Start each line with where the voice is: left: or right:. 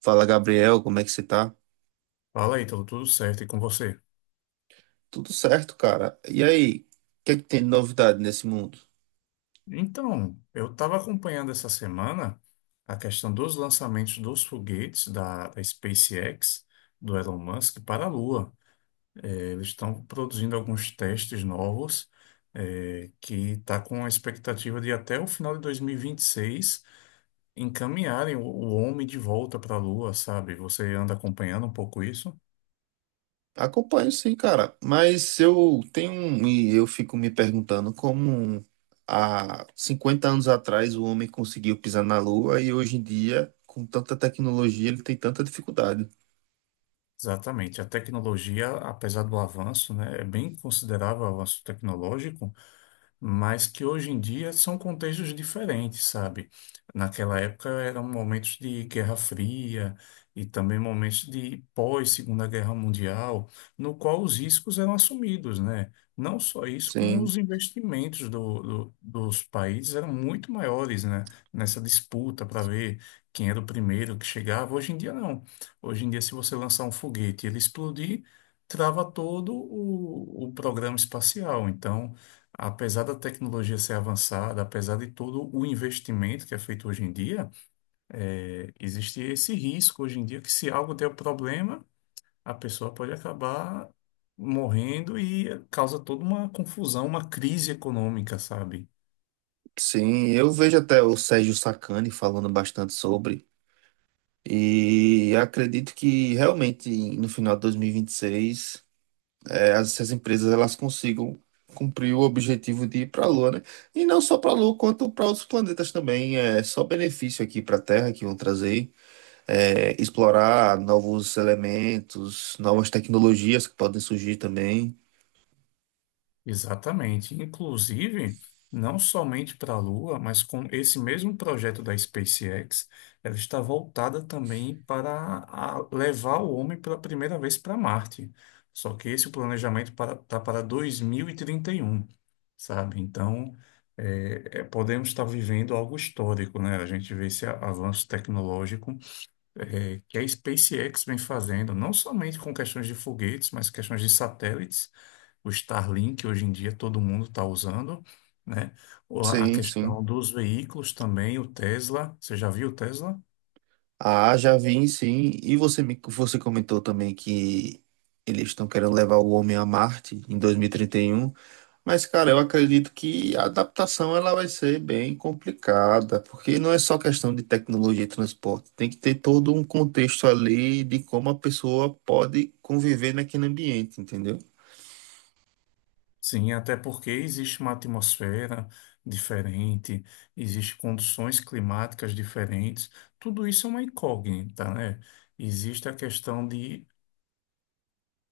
right: Fala, Gabriel, como é que você tá?
left: Fala aí, tudo certo e com você?
right: Tudo certo, cara. E aí, o que é que tem de novidade nesse mundo?
left: Então, eu estava acompanhando essa semana a questão dos lançamentos dos foguetes da SpaceX, do Elon Musk, para a Lua. Eles estão produzindo alguns testes novos, que está com a expectativa de até o final de dois mil e vinte e seis encaminharem o homem de volta para a Lua, sabe? Você anda acompanhando um pouco isso?
right: Acompanho sim, cara, mas e eu fico me perguntando como há 50 anos atrás o homem conseguiu pisar na Lua e hoje em dia, com tanta tecnologia, ele tem tanta dificuldade.
left: Exatamente. A tecnologia, apesar do avanço, né, é bem considerável o avanço tecnológico, mas que hoje em dia são contextos diferentes, sabe? Naquela época eram momentos de Guerra Fria e também momentos de pós-Segunda Guerra Mundial, no qual os riscos eram assumidos, né? Não só isso, como
right: Sim,
left: os investimentos dos países eram muito maiores, né? Nessa disputa para ver quem era o primeiro que chegava. Hoje em dia, não. Hoje em dia, se você lançar um foguete e ele explodir, trava todo o programa espacial. Então, apesar da tecnologia ser avançada, apesar de todo o investimento que é feito hoje em dia, existe esse risco hoje em dia que se algo der problema, a pessoa pode acabar morrendo e causa toda uma confusão, uma crise econômica, sabe?
right: sim, eu vejo até o Sérgio Sacani falando bastante sobre, e acredito que realmente no final de dois mil e 26 as empresas elas consigam cumprir o objetivo de ir para a Lua, né? E não só para a Lua, quanto para outros planetas também. É só benefício aqui para a Terra que vão trazer. É, explorar novos elementos, novas tecnologias que podem surgir também.
left: Exatamente. Inclusive, não somente para a Lua, mas com esse mesmo projeto da SpaceX, ela está voltada também para levar o homem pela primeira vez para Marte. Só que esse planejamento tá para 2031, sabe? Então, podemos estar vivendo algo histórico, né? A gente vê esse avanço tecnológico que a SpaceX vem fazendo, não somente com questões de foguetes, mas questões de satélites, o Starlink, hoje em dia todo mundo está usando, né? A
right: Sim, sim.
left: questão dos veículos também, o Tesla, você já viu o Tesla?
right: Ah, já vi, sim. Você comentou também que eles estão querendo levar o homem a Marte em 2031. Mas, cara, eu acredito que a adaptação ela vai ser bem complicada, porque não é só questão de tecnologia e transporte, tem que ter todo um contexto ali de como a pessoa pode conviver naquele ambiente, entendeu?
left: Sim, até porque existe uma atmosfera diferente, existem condições climáticas diferentes, tudo isso é uma incógnita, né? Existe a questão de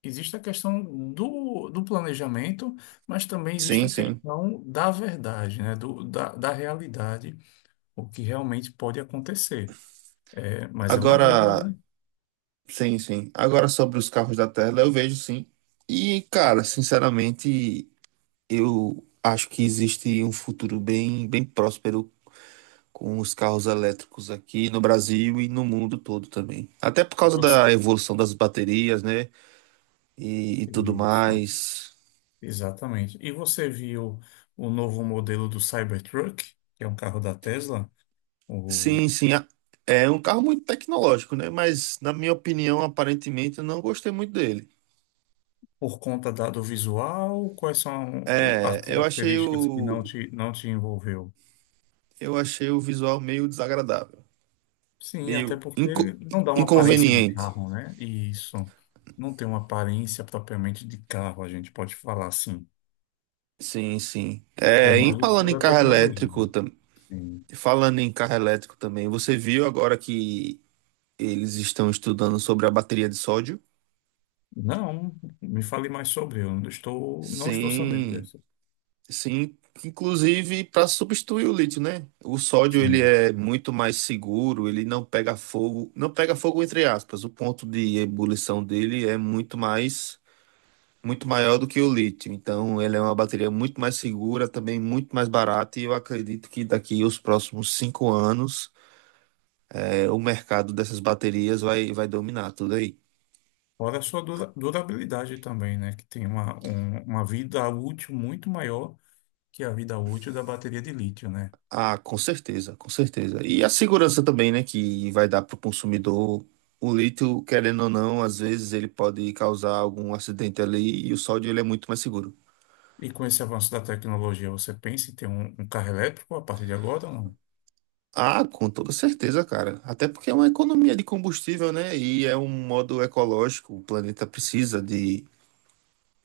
left: Existe a questão do planejamento, mas também existe
right: Sim,
left: a
right: sim.
left: questão da verdade, né? Da realidade, o que realmente pode acontecer. É, mas é uma
right: Agora,
left: dúvida.
right: sim, sim. Agora sobre os carros da Tesla, eu vejo sim. E, cara, sinceramente, eu acho que existe um futuro bem próspero com os carros elétricos aqui no Brasil e no mundo todo também. Até por causa
left: Você...
right: da evolução das baterias, né? E tudo
left: Isso,
right: mais.
left: exatamente. E você viu o novo modelo do Cybertruck, que é um carro da Tesla, o,
right: Sim, sim. É um carro muito tecnológico, né? Mas, na minha opinião, aparentemente, eu não gostei muito dele.
left: por conta do visual, quais são as
right: É, eu achei
left: características que
right: o,
left: não te envolveu?
right: eu achei o visual meio desagradável,
left: Sim, até
right: meio
left: porque
right: inco-
left: não dá uma aparência de
right: inconveniente.
left: carro, né? E isso não tem uma aparência propriamente de carro, a gente pode falar assim,
right: Sim, sim.
left: por mais de toda tecnologia. Sim.
right: Falando em carro elétrico também, você viu agora que eles estão estudando sobre a bateria de sódio.
left: Não, me fale mais sobre, eu não estou sabendo
right: Sim,
left: dessa.
right: sim, inclusive para substituir o lítio, né? O sódio ele
left: Sim.
right: é muito mais seguro, ele não pega fogo, não pega fogo entre aspas. O ponto de ebulição dele é muito mais, muito maior do que o lítio. Então, ele é uma bateria muito mais segura, também muito mais barata. E eu acredito que daqui os próximos 5 anos, é, o mercado dessas baterias vai dominar tudo aí.
left: Fora a sua durabilidade também, né? Que tem uma vida útil muito maior que a vida útil da bateria de lítio, né?
right: Ah, com certeza, com certeza. E a segurança também, né, que vai dar para o consumidor. O lítio, querendo ou não, às vezes ele pode causar algum acidente ali e o sódio ele é muito mais seguro.
left: E com esse avanço da tecnologia, você pensa em ter um carro elétrico a partir de agora ou não?
right: Ah, com toda certeza, cara. Até porque é uma economia de combustível, né? E é um modo ecológico. O planeta precisa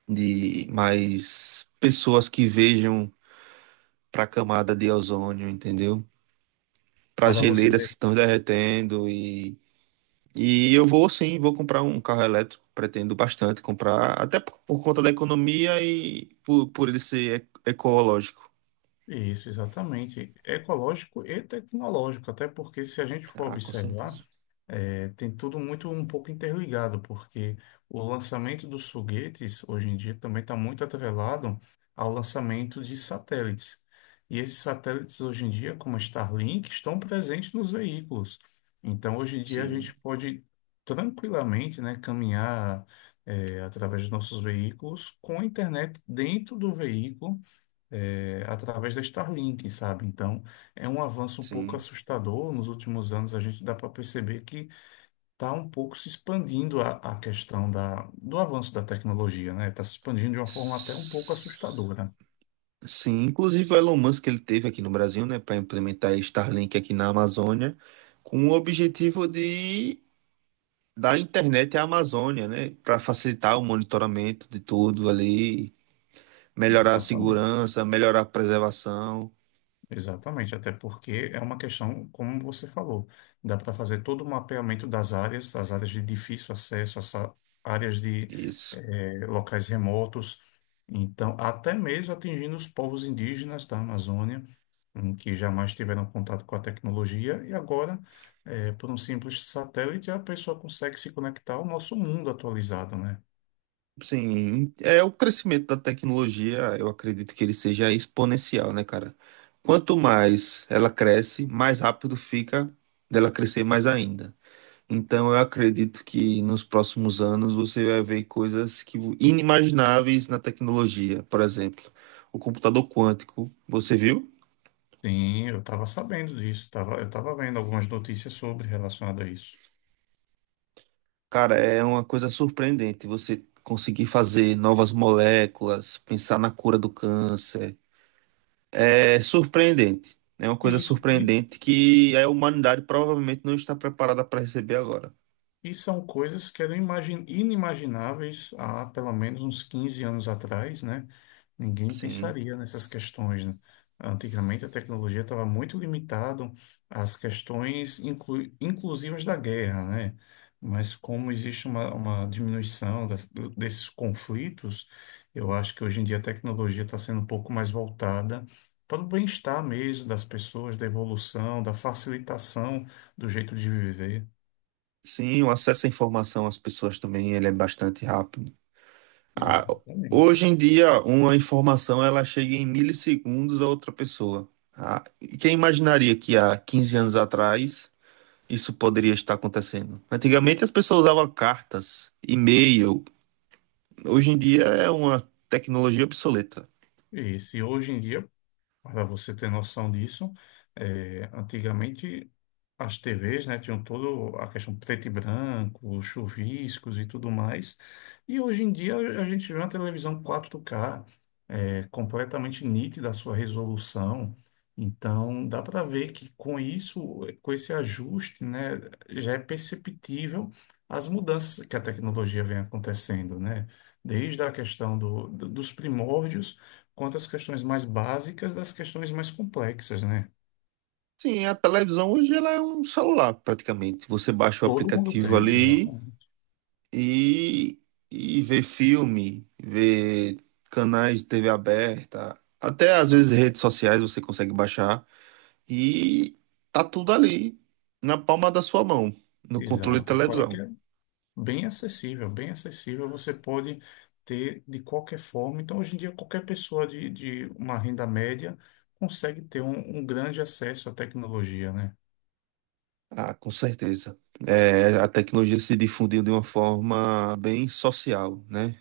right: de mais pessoas que vejam para a camada de ozônio, entendeu? Para
left: Para você
right: geleiras que
left: ver.
right: estão derretendo. E eu vou sim, vou comprar um carro elétrico, pretendo bastante comprar, por conta da economia e por ele ser ecológico.
left: Isso, exatamente. Ecológico e tecnológico, até porque se a gente for
right: Ah, com
left: observar,
right: certeza.
left: tem tudo muito um pouco interligado, porque o lançamento dos foguetes hoje em dia também está muito atrelado ao lançamento de satélites. E esses satélites hoje em dia, como a Starlink, estão presentes nos veículos. Então, hoje em dia a
right: Sim,
left: gente pode tranquilamente, né, caminhar, através dos nossos veículos com a internet dentro do veículo, é, através da Starlink, sabe? Então, é um avanço um pouco
right: sim.
left: assustador. Nos últimos anos, a gente dá para perceber que está um pouco se expandindo a questão do avanço da tecnologia, né? Está se expandindo de uma forma até um pouco
right: S-
left: assustadora.
right: Sim, inclusive o Elon Musk ele teve aqui no Brasil, né, para implementar Starlink aqui na Amazônia, com o objetivo de dar internet à Amazônia, né, para facilitar o monitoramento de tudo ali, melhorar a
left: Exatamente.
right: segurança, melhorar a preservação.
left: Exatamente, até porque é uma questão, como você falou, dá para fazer todo o mapeamento das áreas, as áreas de difícil acesso, áreas de
right: Isso.
left: locais remotos, então até mesmo atingindo os povos indígenas da Amazônia, em que jamais tiveram contato com a tecnologia, e agora, por um simples satélite, a pessoa consegue se conectar ao nosso mundo atualizado, né?
right: Sim, é o crescimento da tecnologia, eu acredito que ele seja exponencial, né, cara? Quanto mais ela cresce, mais rápido fica dela crescer mais ainda. Então, eu acredito que nos próximos anos você vai ver coisas que inimagináveis na tecnologia. Por exemplo, o computador quântico, você viu?
left: Sim, eu estava sabendo disso, eu estava vendo algumas notícias sobre relacionado a isso.
right: Cara, é uma coisa surpreendente você conseguir fazer novas moléculas, pensar na cura do câncer. É surpreendente. É uma
left: E
right: coisa
left: isso,
right: surpreendente que a humanidade provavelmente não está preparada para receber agora.
left: E são coisas que eram inimagináveis há pelo menos uns 15 anos atrás, né? Ninguém
right: Sim.
left: pensaria nessas questões, né? Antigamente a tecnologia estava muito limitada às questões inclusivas da guerra, né? Mas como existe uma diminuição desses conflitos, eu acho que hoje em dia a tecnologia está sendo um pouco mais voltada para o bem-estar mesmo das pessoas, da evolução, da facilitação do jeito de viver.
right: Sim, o acesso à informação às pessoas também ele é bastante rápido. Ah,
left: Exatamente.
right: hoje em dia, uma informação ela chega em milissegundos a outra pessoa. Ah, e quem imaginaria que há 15 anos atrás isso poderia estar acontecendo? Antigamente as pessoas usavam cartas, e-mail. Hoje em dia é uma tecnologia obsoleta.
left: E se hoje em dia, para você ter noção disso, antigamente as TVs, né, tinham toda a questão preto e branco, chuviscos e tudo mais. E hoje em dia a gente vê uma televisão 4K completamente nítida a sua resolução. Então, dá para ver que com isso, com esse ajuste, né, já é perceptível as mudanças que a tecnologia vem acontecendo, né? Desde a questão dos primórdios, quanto às questões mais básicas das questões mais complexas, né?
right: Sim, a televisão hoje ela é um celular, praticamente. Você baixa o
left: Todo mundo
right: aplicativo
left: tem, exato.
right: ali e, e vê filme, vê canais de TV aberta, até às vezes redes sociais você consegue baixar e tá tudo ali na palma da sua mão, no controle de
left: Exato. Fora que
right: televisão.
left: bem acessível, bem acessível. Você pode ter de qualquer forma. Então, hoje em dia, qualquer pessoa de uma renda média consegue ter um grande acesso à tecnologia, né?
right: Ah, com certeza. É, a tecnologia se difundiu de uma forma bem social, né?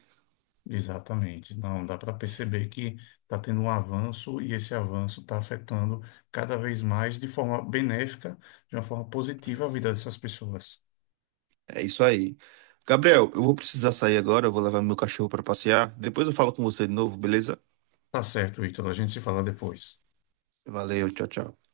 left: Exatamente. Não, dá para perceber que está tendo um avanço e esse avanço está afetando cada vez mais de forma benéfica, de uma forma positiva a vida dessas pessoas.
right: É isso aí. Gabriel, eu vou precisar sair agora, eu vou levar meu cachorro para passear. Depois eu falo com você de novo, beleza?
left: Tá certo, Ítalo. A gente se fala depois.
right: Valeu, tchau, tchau.